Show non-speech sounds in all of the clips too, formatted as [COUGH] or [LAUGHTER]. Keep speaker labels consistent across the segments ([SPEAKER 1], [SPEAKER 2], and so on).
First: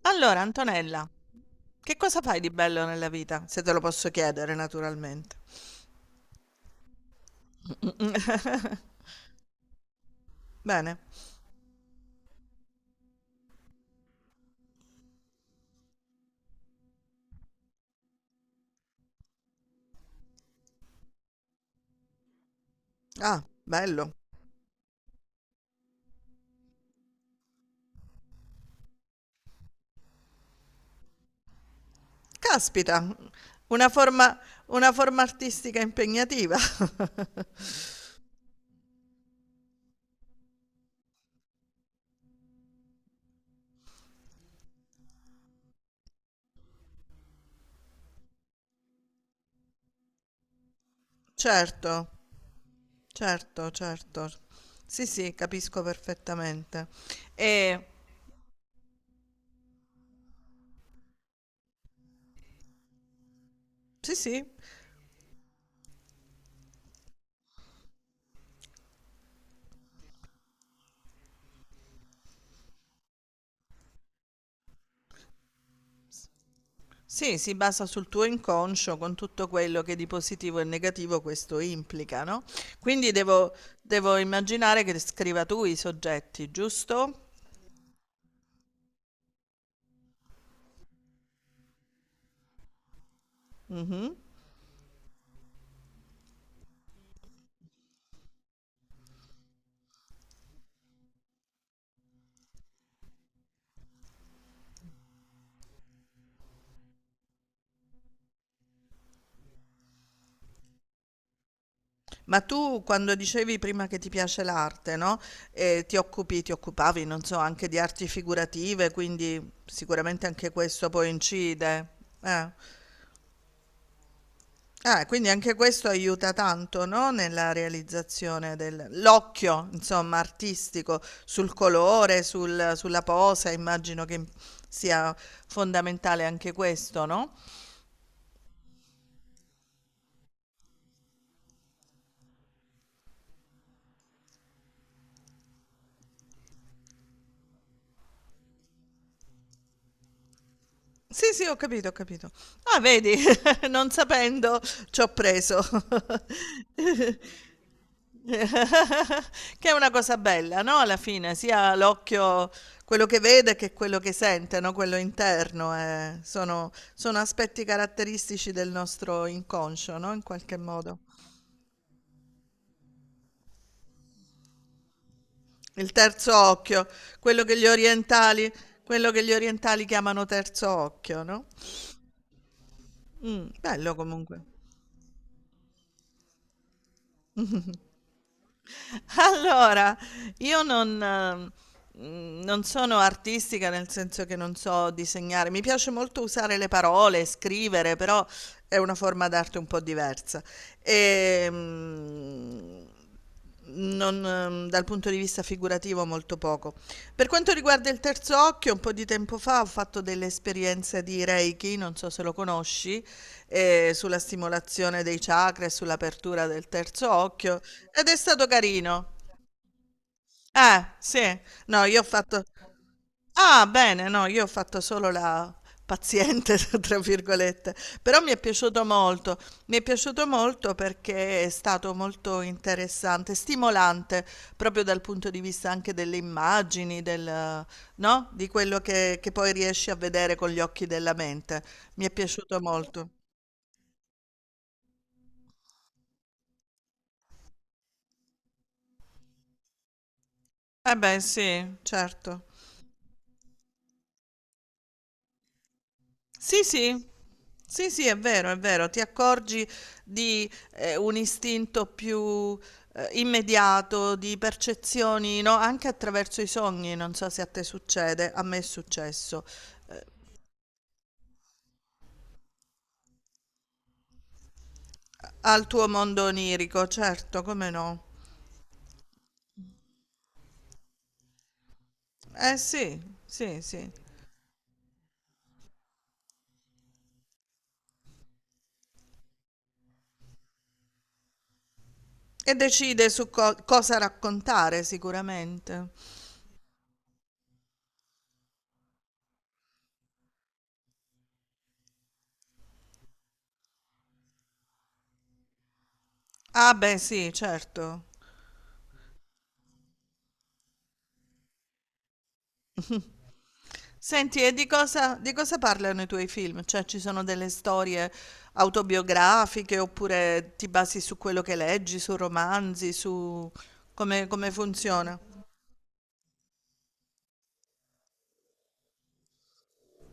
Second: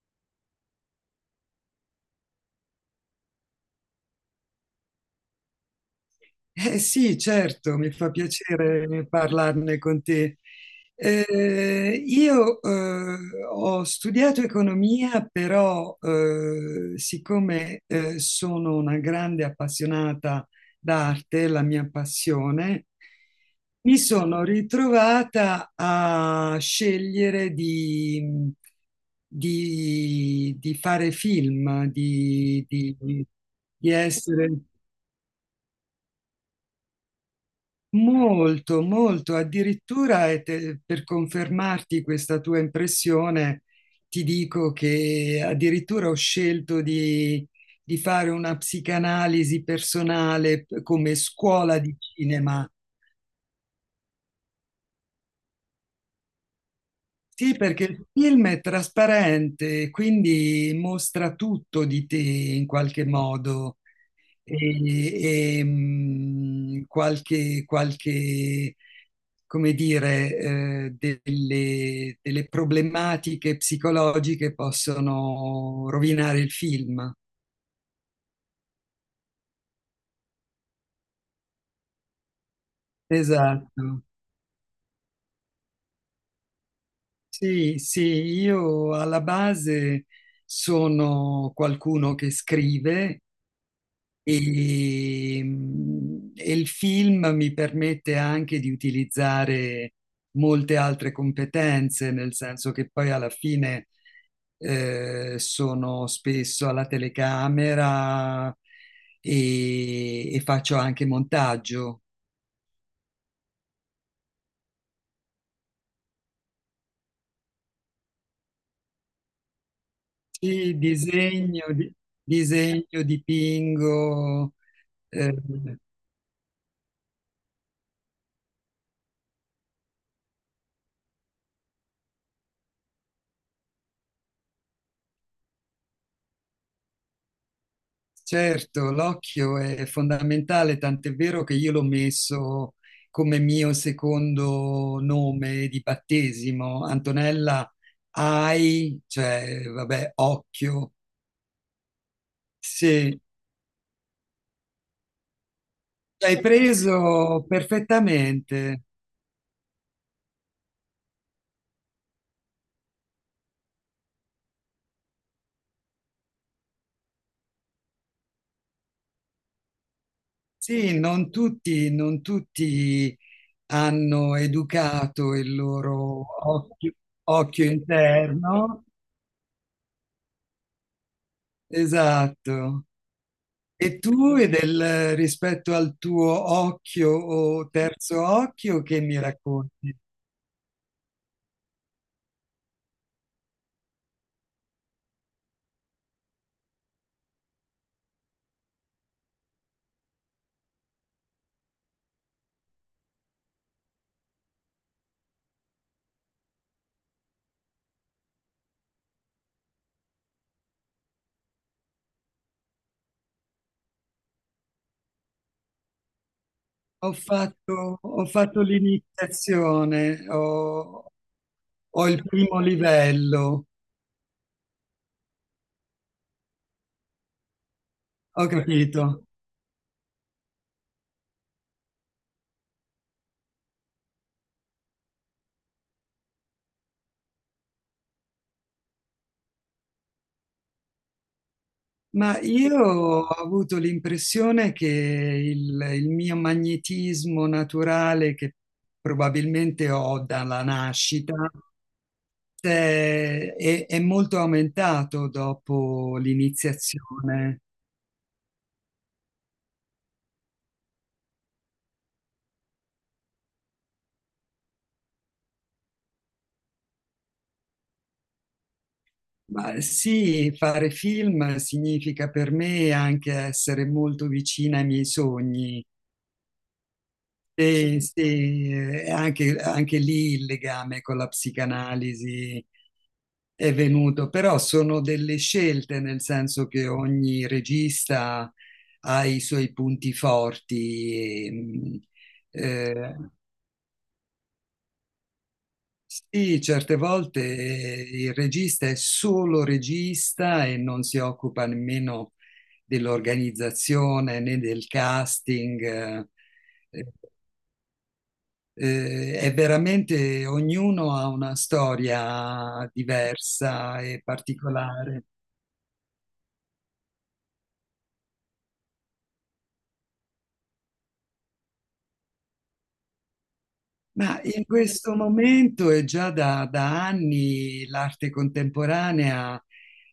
[SPEAKER 1] Allora, Antonella, che cosa fai di bello nella vita? Se te lo posso chiedere, naturalmente.
[SPEAKER 2] Eh sì, certo, mi fa piacere parlarne con te.
[SPEAKER 1] Bene.
[SPEAKER 2] Io ho studiato economia, però siccome sono una grande appassionata d'arte, la mia passione,
[SPEAKER 1] Ah,
[SPEAKER 2] mi
[SPEAKER 1] bello.
[SPEAKER 2] sono ritrovata a scegliere di fare film, di,
[SPEAKER 1] Caspita,
[SPEAKER 2] di-
[SPEAKER 1] una
[SPEAKER 2] di
[SPEAKER 1] forma,
[SPEAKER 2] essere
[SPEAKER 1] una forma artistica impegnativa. [LAUGHS]
[SPEAKER 2] molto, molto, addirittura per confermarti questa tua impressione, ti dico che addirittura ho scelto di fare una psicanalisi personale come scuola di
[SPEAKER 1] Certo,
[SPEAKER 2] cinema.
[SPEAKER 1] certo, certo. Sì, sì, capisco perfettamente.
[SPEAKER 2] Sì,
[SPEAKER 1] E
[SPEAKER 2] perché il film è trasparente, quindi mostra tutto di te in qualche modo.
[SPEAKER 1] sì, sì,
[SPEAKER 2] E, qualche, qualche, come dire, delle, delle problematiche psicologiche possono rovinare il film.
[SPEAKER 1] sì, si basa sul tuo inconscio con tutto quello che di positivo e negativo questo implica, no? Quindi devo,
[SPEAKER 2] Esatto.
[SPEAKER 1] devo immaginare che scriva tu i soggetti, giusto?
[SPEAKER 2] Sì, sì, io alla base sono qualcuno che scrive.
[SPEAKER 1] Mhm.
[SPEAKER 2] E il film mi permette anche di utilizzare molte altre competenze, nel senso che poi alla fine sono spesso alla telecamera e faccio anche montaggio.
[SPEAKER 1] Ma tu quando dicevi prima che ti piace l'arte, no? Ti occupi, ti occupavi, non so, anche di arti figurative, quindi sicuramente anche
[SPEAKER 2] Sì,
[SPEAKER 1] questo poi
[SPEAKER 2] disegno,
[SPEAKER 1] incide. Eh.
[SPEAKER 2] disegno, dipingo.
[SPEAKER 1] Ah, quindi
[SPEAKER 2] eh,
[SPEAKER 1] anche questo aiuta tanto, no? Nella realizzazione dell'occhio, insomma, artistico, sul colore, sulla posa, immagino che sia fondamentale anche questo, no?
[SPEAKER 2] Certo, l'occhio è fondamentale, tant'è vero che io l'ho messo come mio secondo nome di battesimo. Antonella, hai, cioè, vabbè, occhio.
[SPEAKER 1] Sì, sì, ho capito, ho capito. Ah, vedi,
[SPEAKER 2] Sì,
[SPEAKER 1] [LAUGHS] non sapendo ci ho preso. [LAUGHS]
[SPEAKER 2] hai preso
[SPEAKER 1] [LAUGHS]
[SPEAKER 2] perfettamente.
[SPEAKER 1] Che è una cosa bella, no, alla fine, sia l'occhio quello che vede che quello che sente, no, quello interno, sono aspetti caratteristici del nostro inconscio, no, in qualche modo.
[SPEAKER 2] Sì, non tutti, non tutti hanno educato il
[SPEAKER 1] Il
[SPEAKER 2] loro
[SPEAKER 1] terzo occhio,
[SPEAKER 2] occhio,
[SPEAKER 1] quello che
[SPEAKER 2] occhio
[SPEAKER 1] gli orientali
[SPEAKER 2] interno.
[SPEAKER 1] quello che gli orientali chiamano terzo occhio, no.
[SPEAKER 2] Esatto.
[SPEAKER 1] Bello
[SPEAKER 2] E tu
[SPEAKER 1] comunque.
[SPEAKER 2] e del rispetto al tuo occhio o terzo occhio che
[SPEAKER 1] [LAUGHS]
[SPEAKER 2] mi
[SPEAKER 1] Allora,
[SPEAKER 2] racconti?
[SPEAKER 1] io non, non sono artistica nel senso che non so disegnare. Mi piace molto usare le parole, scrivere, però è una forma d'arte un po' diversa. Ehm, non, dal punto di vista figurativo molto poco. Per quanto riguarda il terzo occhio, un po' di tempo fa ho fatto delle esperienze di Reiki, non so se lo conosci, sulla stimolazione dei chakra e sull'apertura del terzo occhio ed è
[SPEAKER 2] Ho
[SPEAKER 1] stato
[SPEAKER 2] fatto
[SPEAKER 1] carino.
[SPEAKER 2] l'iniziazione, ho,
[SPEAKER 1] Sì. No, io ho
[SPEAKER 2] ho il
[SPEAKER 1] fatto.
[SPEAKER 2] primo livello,
[SPEAKER 1] Ah, bene, no, io ho fatto solo la paziente, [LAUGHS] tra virgolette, però mi è
[SPEAKER 2] ho
[SPEAKER 1] piaciuto
[SPEAKER 2] capito.
[SPEAKER 1] molto, mi è piaciuto molto perché è stato molto interessante, stimolante, proprio dal punto di vista anche delle immagini, del, no? Di quello che poi riesci a vedere con gli occhi della mente. Mi è
[SPEAKER 2] Ma
[SPEAKER 1] piaciuto
[SPEAKER 2] io
[SPEAKER 1] molto.
[SPEAKER 2] ho avuto l'impressione che il mio magnetismo naturale, che probabilmente ho dalla
[SPEAKER 1] Eh beh,
[SPEAKER 2] nascita,
[SPEAKER 1] sì, certo.
[SPEAKER 2] è molto aumentato dopo
[SPEAKER 1] Sì, sì,
[SPEAKER 2] l'iniziazione.
[SPEAKER 1] sì, sì, è vero, ti accorgi di un istinto più immediato, di percezioni, no? Anche attraverso i sogni, non so se a te succede, a me è successo.
[SPEAKER 2] Ma
[SPEAKER 1] Eh,
[SPEAKER 2] sì, fare film significa per me anche essere molto vicina ai miei
[SPEAKER 1] al
[SPEAKER 2] sogni.
[SPEAKER 1] tuo mondo onirico, certo, come
[SPEAKER 2] E
[SPEAKER 1] no?
[SPEAKER 2] sì, anche, anche lì il legame con la
[SPEAKER 1] Eh
[SPEAKER 2] psicanalisi
[SPEAKER 1] sì, sì,
[SPEAKER 2] è
[SPEAKER 1] sì.
[SPEAKER 2] venuto, però sono delle scelte, nel senso che ogni regista ha i suoi punti forti.
[SPEAKER 1] E decide
[SPEAKER 2] Eh,
[SPEAKER 1] su cosa raccontare sicuramente.
[SPEAKER 2] sì, certe volte il regista è solo regista e non si occupa nemmeno dell'organizzazione né del casting.
[SPEAKER 1] Ah, beh,
[SPEAKER 2] Eh,
[SPEAKER 1] sì, certo.
[SPEAKER 2] è veramente ognuno ha una storia diversa e
[SPEAKER 1] Senti, e
[SPEAKER 2] particolare.
[SPEAKER 1] di cosa parlano i tuoi film? Cioè, ci sono delle storie autobiografiche oppure ti basi su quello che leggi, su romanzi, su come,
[SPEAKER 2] Ma
[SPEAKER 1] come
[SPEAKER 2] in questo
[SPEAKER 1] funziona?
[SPEAKER 2] momento e già da anni l'arte contemporanea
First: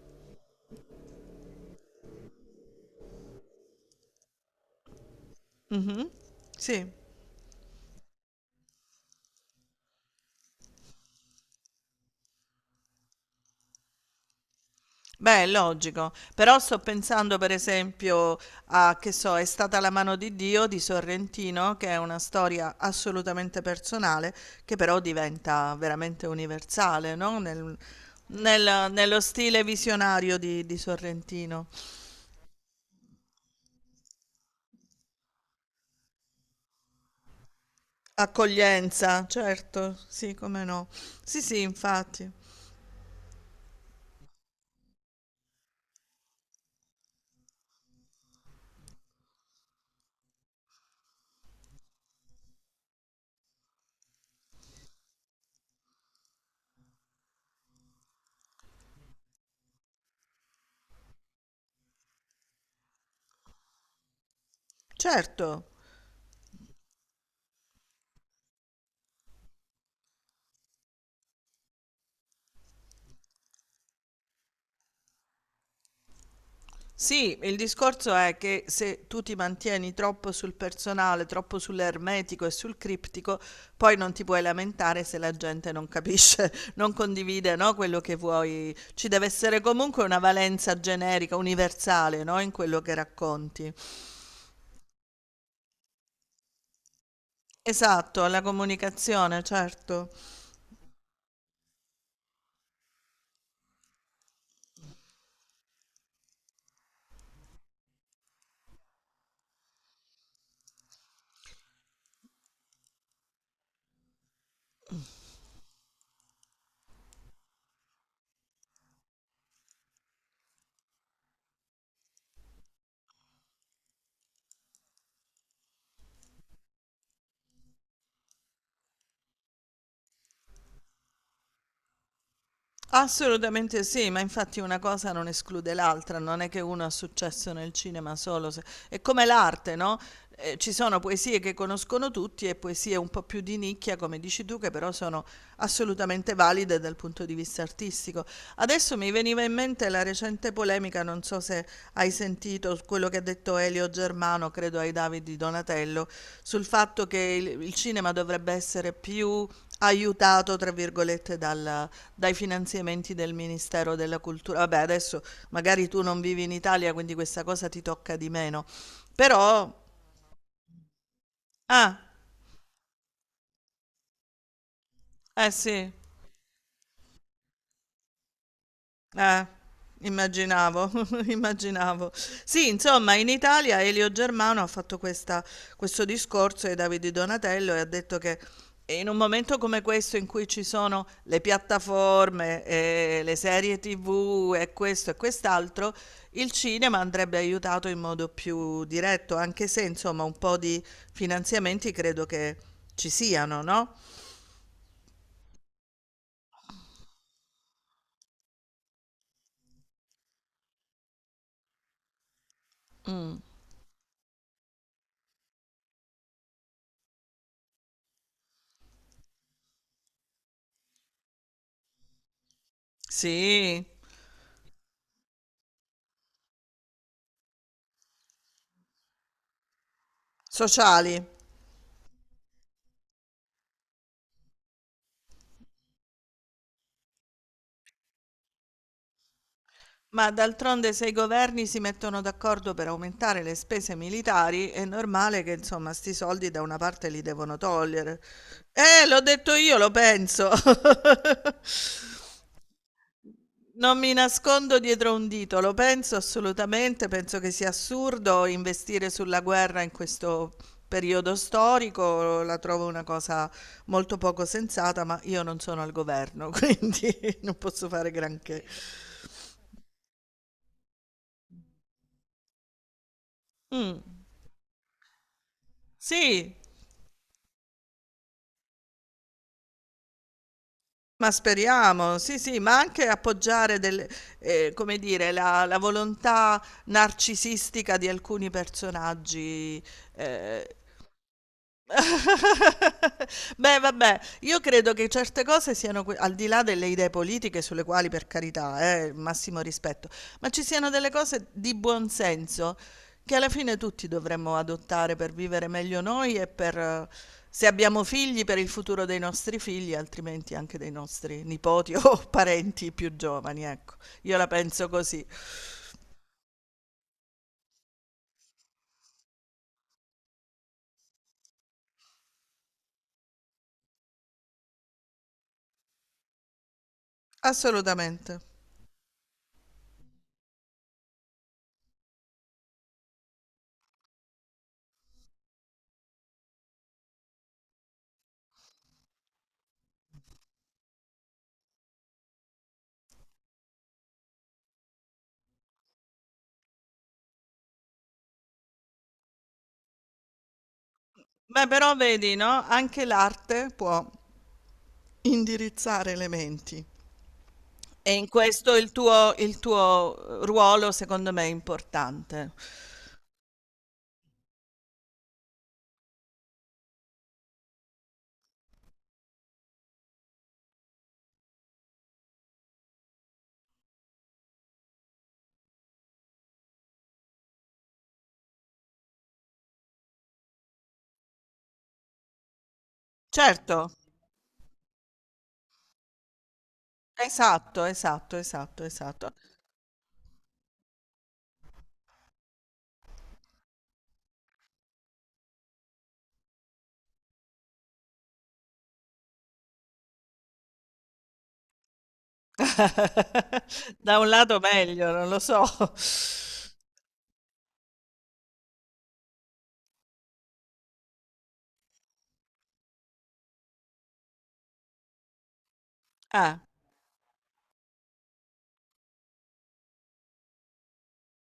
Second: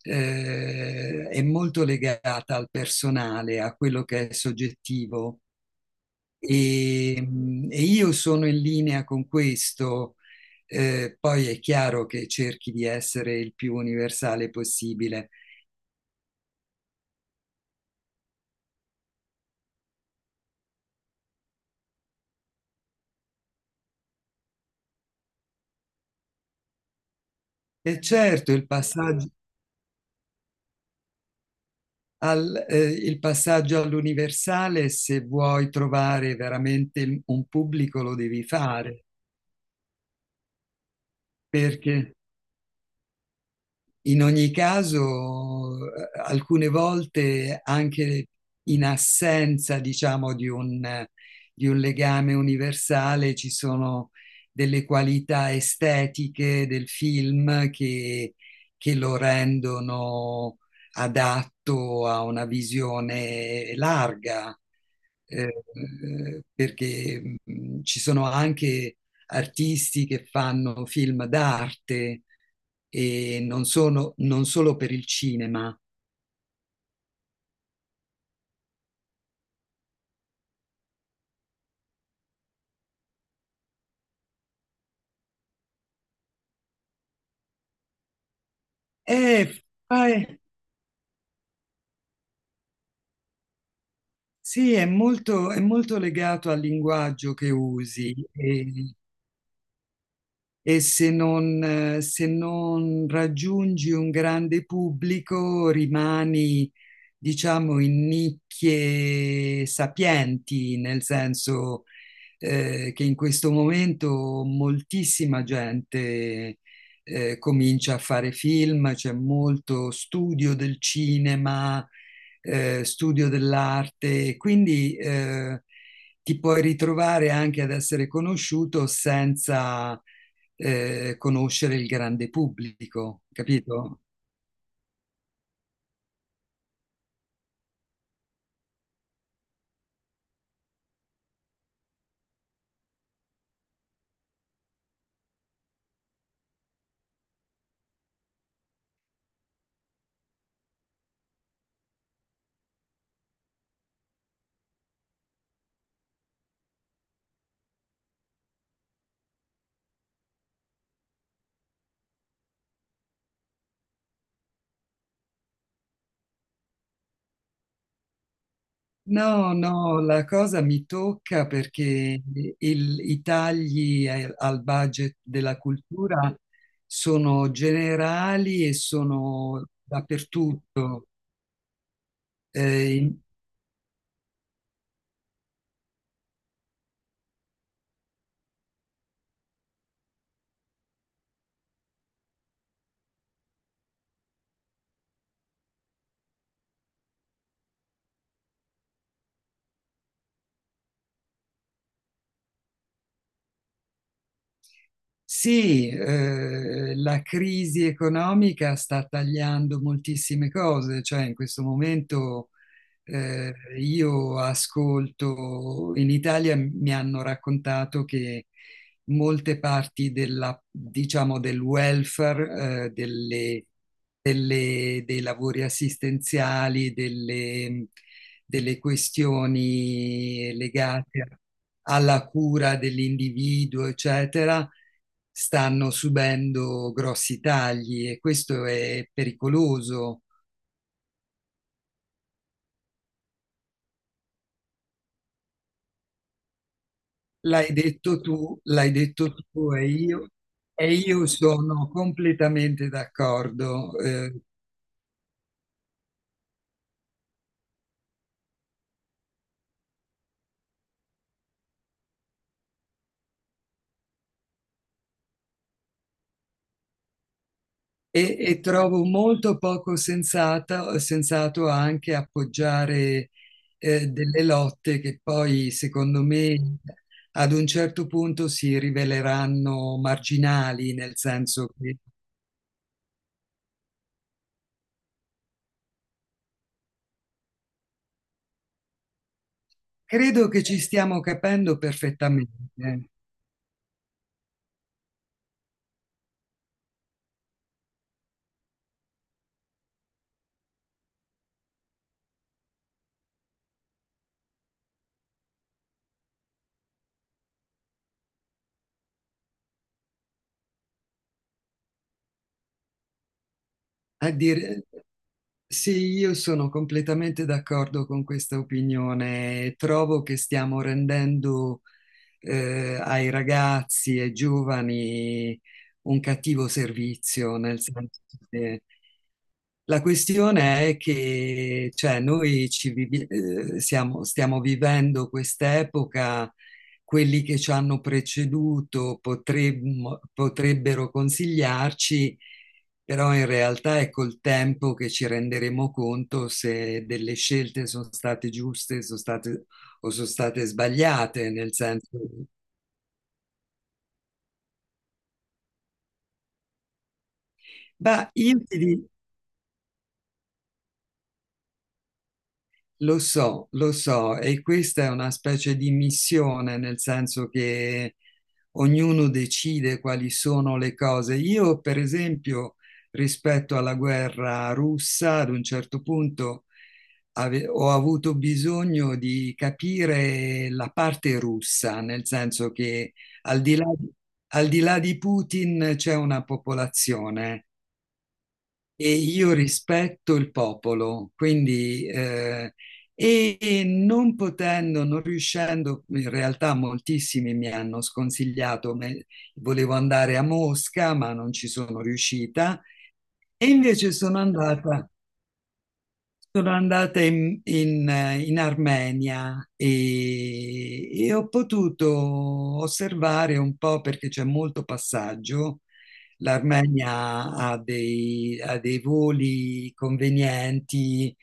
[SPEAKER 2] è molto legata al personale, a quello che è soggettivo.
[SPEAKER 1] Mhm. Sì,
[SPEAKER 2] E io sono in linea con questo. Poi è chiaro che cerchi di essere il più universale possibile.
[SPEAKER 1] beh, è logico. Però sto pensando, per esempio, a, che so, È stata la mano di Dio di Sorrentino, che è una storia assolutamente personale, che però diventa veramente universale, no?
[SPEAKER 2] E certo, il
[SPEAKER 1] Nello
[SPEAKER 2] passaggio,
[SPEAKER 1] stile visionario di Sorrentino.
[SPEAKER 2] il passaggio all'universale, se vuoi trovare veramente un pubblico, lo devi fare,
[SPEAKER 1] Accoglienza, certo, sì, come no. Sì, sì,
[SPEAKER 2] perché
[SPEAKER 1] infatti.
[SPEAKER 2] in ogni caso, alcune volte anche in assenza, diciamo, di un legame universale, ci sono delle qualità estetiche del film che lo rendono adatto a una visione larga, eh,
[SPEAKER 1] Certo.
[SPEAKER 2] perché ci sono anche artisti che fanno film d'arte e non sono, non solo per il cinema.
[SPEAKER 1] Sì, il discorso è che se tu ti mantieni troppo sul personale, troppo sull'ermetico e sul criptico, poi non ti puoi lamentare se la gente non capisce, [LAUGHS] non condivide, no, quello che vuoi. Ci deve
[SPEAKER 2] È,
[SPEAKER 1] essere comunque una
[SPEAKER 2] fa-
[SPEAKER 1] valenza generica, universale, no, in quello che racconti.
[SPEAKER 2] sì, è molto legato al linguaggio che usi
[SPEAKER 1] Esatto, alla comunicazione, certo.
[SPEAKER 2] e se non, se non raggiungi un grande pubblico rimani, diciamo, in nicchie sapienti, nel senso che in questo momento moltissima gente comincia a fare film, c'è molto studio del cinema, studio dell'arte, quindi ti puoi ritrovare anche ad essere conosciuto senza conoscere il grande pubblico,
[SPEAKER 1] Assolutamente
[SPEAKER 2] capito?
[SPEAKER 1] sì, ma infatti una cosa non esclude l'altra, non è che uno ha successo nel cinema solo, se- è come l'arte, no? Ci sono poesie che conoscono tutti e poesie un po' più di nicchia, come dici tu, che però sono assolutamente valide dal punto di vista artistico. Adesso mi veniva in mente la recente polemica, non so so se hai sentito quello che ha detto Elio Germano, credo ai Davidi Donatello, sul fatto che il cinema dovrebbe essere più aiutato, tra virgolette, dai finanziamenti del Ministero della Cultura. Vabbè, adesso magari tu non vivi in Italia, quindi questa cosa ti tocca di meno.
[SPEAKER 2] No, no,
[SPEAKER 1] Però,
[SPEAKER 2] la cosa mi tocca
[SPEAKER 1] ah,
[SPEAKER 2] perché i tagli al budget
[SPEAKER 1] eh
[SPEAKER 2] della
[SPEAKER 1] sì.
[SPEAKER 2] cultura sono generali e
[SPEAKER 1] Eh,
[SPEAKER 2] sono
[SPEAKER 1] immaginavo,
[SPEAKER 2] dappertutto.
[SPEAKER 1] [LAUGHS] immaginavo. Sì,
[SPEAKER 2] Eh,
[SPEAKER 1] insomma,
[SPEAKER 2] in-
[SPEAKER 1] in Italia Elio Germano ha fatto questo discorso ai Davide Donatello e ha detto che in un momento come questo in cui ci sono le piattaforme, e le serie TV e questo e quest'altro, il cinema andrebbe aiutato in modo più diretto, anche se, insomma, un po' di finanziamenti credo che ci siano, no?
[SPEAKER 2] sì, la crisi economica sta tagliando moltissime cose, cioè in questo momento
[SPEAKER 1] Mm,
[SPEAKER 2] Eh, io ascolto, in Italia mi hanno raccontato che molte parti della, diciamo, del welfare,
[SPEAKER 1] sì,
[SPEAKER 2] dei lavori assistenziali, delle questioni legate
[SPEAKER 1] sociali.
[SPEAKER 2] a alla cura dell'individuo, eccetera, stanno subendo grossi tagli e questo è pericoloso.
[SPEAKER 1] Ma d'altronde se i governi si mettono d'accordo per aumentare le spese militari, è normale che insomma 'sti soldi da una parte li devono togliere.
[SPEAKER 2] L'hai
[SPEAKER 1] L'ho
[SPEAKER 2] detto
[SPEAKER 1] detto
[SPEAKER 2] tu
[SPEAKER 1] io, lo penso.
[SPEAKER 2] e io
[SPEAKER 1] [LAUGHS]
[SPEAKER 2] sono completamente d'accordo.
[SPEAKER 1] Non mi nascondo dietro un dito, lo penso assolutamente, penso che sia assurdo investire sulla guerra in questo periodo storico, la trovo una cosa molto poco sensata, ma io non sono al governo, quindi [LAUGHS] non posso fare
[SPEAKER 2] E
[SPEAKER 1] granché.
[SPEAKER 2] trovo molto poco sensato anche appoggiare
[SPEAKER 1] Mh,
[SPEAKER 2] delle lotte che poi, secondo
[SPEAKER 1] sì.
[SPEAKER 2] me, ad un certo punto si riveleranno marginali, nel
[SPEAKER 1] Ma
[SPEAKER 2] senso che
[SPEAKER 1] speriamo, sì, sì, ma anche appoggiare del come dire, la volontà narcisistica di alcuni personaggi,
[SPEAKER 2] credo
[SPEAKER 1] ehm
[SPEAKER 2] che ci stiamo capendo perfettamente.
[SPEAKER 1] [LAUGHS] Beh, vabbè, io credo che certe cose siano, que- al di là delle idee politiche, sulle quali per carità, massimo rispetto, ma ci siano delle cose di buon senso che alla fine tutti dovremmo adottare per vivere meglio noi e per, se abbiamo figli, per il futuro dei nostri figli, altrimenti anche dei nostri nipoti [LAUGHS] o parenti più giovani, ecco.
[SPEAKER 2] A
[SPEAKER 1] Io la
[SPEAKER 2] dire,
[SPEAKER 1] penso così.
[SPEAKER 2] sì, io sono completamente d'accordo con questa opinione. Trovo che stiamo rendendo ai ragazzi e giovani un cattivo servizio, nel senso
[SPEAKER 1] Assolutamente.
[SPEAKER 2] che la questione è che cioè, noi ci vivi- siamo- stiamo vivendo quest'epoca. Quelli che ci hanno preceduto potrebbero consigliarci, però in realtà è col tempo che ci renderemo conto se delle scelte sono state giuste, sono state o sono state sbagliate,
[SPEAKER 1] Beh,
[SPEAKER 2] nel
[SPEAKER 1] però
[SPEAKER 2] senso...
[SPEAKER 1] vedi, no? Anche l'arte può indirizzare le menti. E in
[SPEAKER 2] Ma io
[SPEAKER 1] questo
[SPEAKER 2] ti
[SPEAKER 1] il
[SPEAKER 2] di-
[SPEAKER 1] tuo il tuo ruolo secondo me è importante.
[SPEAKER 2] lo so, e questa è una specie di missione, nel senso che ognuno decide quali sono le cose. Io, per esempio, rispetto alla guerra russa, ad un certo punto ho avuto bisogno di capire la parte russa, nel senso che al di là,
[SPEAKER 1] Certo,
[SPEAKER 2] di, al di là di Putin c'è una popolazione
[SPEAKER 1] esatto, esatto, esatto,
[SPEAKER 2] e
[SPEAKER 1] esatto.
[SPEAKER 2] io rispetto il popolo, quindi e non potendo, non riuscendo, in realtà moltissimi mi hanno sconsigliato, volevo andare a Mosca, ma non ci sono riuscita, e
[SPEAKER 1] [LAUGHS]
[SPEAKER 2] invece
[SPEAKER 1] Da un
[SPEAKER 2] sono
[SPEAKER 1] lato
[SPEAKER 2] andata.
[SPEAKER 1] meglio, non lo so.
[SPEAKER 2] Sono andata in Armenia e ho potuto osservare un po' perché c'è molto passaggio.
[SPEAKER 1] Eh,
[SPEAKER 2] L'Armenia ha dei voli convenienti,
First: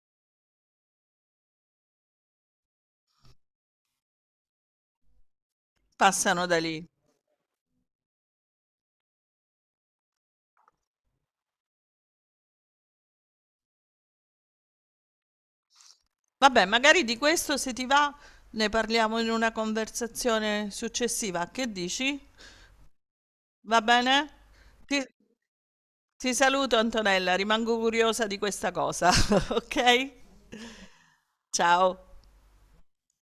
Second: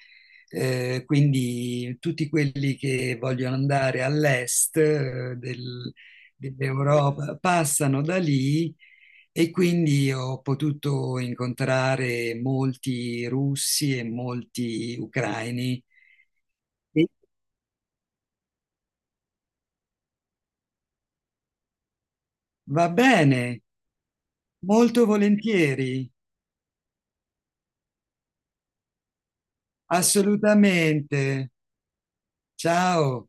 [SPEAKER 2] quindi tutti quelli che vogliono andare all'est,
[SPEAKER 1] passano da lì.
[SPEAKER 2] dell'Europa passano da lì e quindi ho potuto incontrare molti russi e molti ucraini.
[SPEAKER 1] Vabbè, magari
[SPEAKER 2] E
[SPEAKER 1] di questo se ti va ne parliamo in una conversazione successiva. Che dici?
[SPEAKER 2] va bene,
[SPEAKER 1] Va bene? Ti
[SPEAKER 2] molto volentieri,
[SPEAKER 1] ti saluto Antonella, rimango curiosa di questa cosa, [LAUGHS] okay?
[SPEAKER 2] assolutamente.
[SPEAKER 1] Ciao.
[SPEAKER 2] Ciao.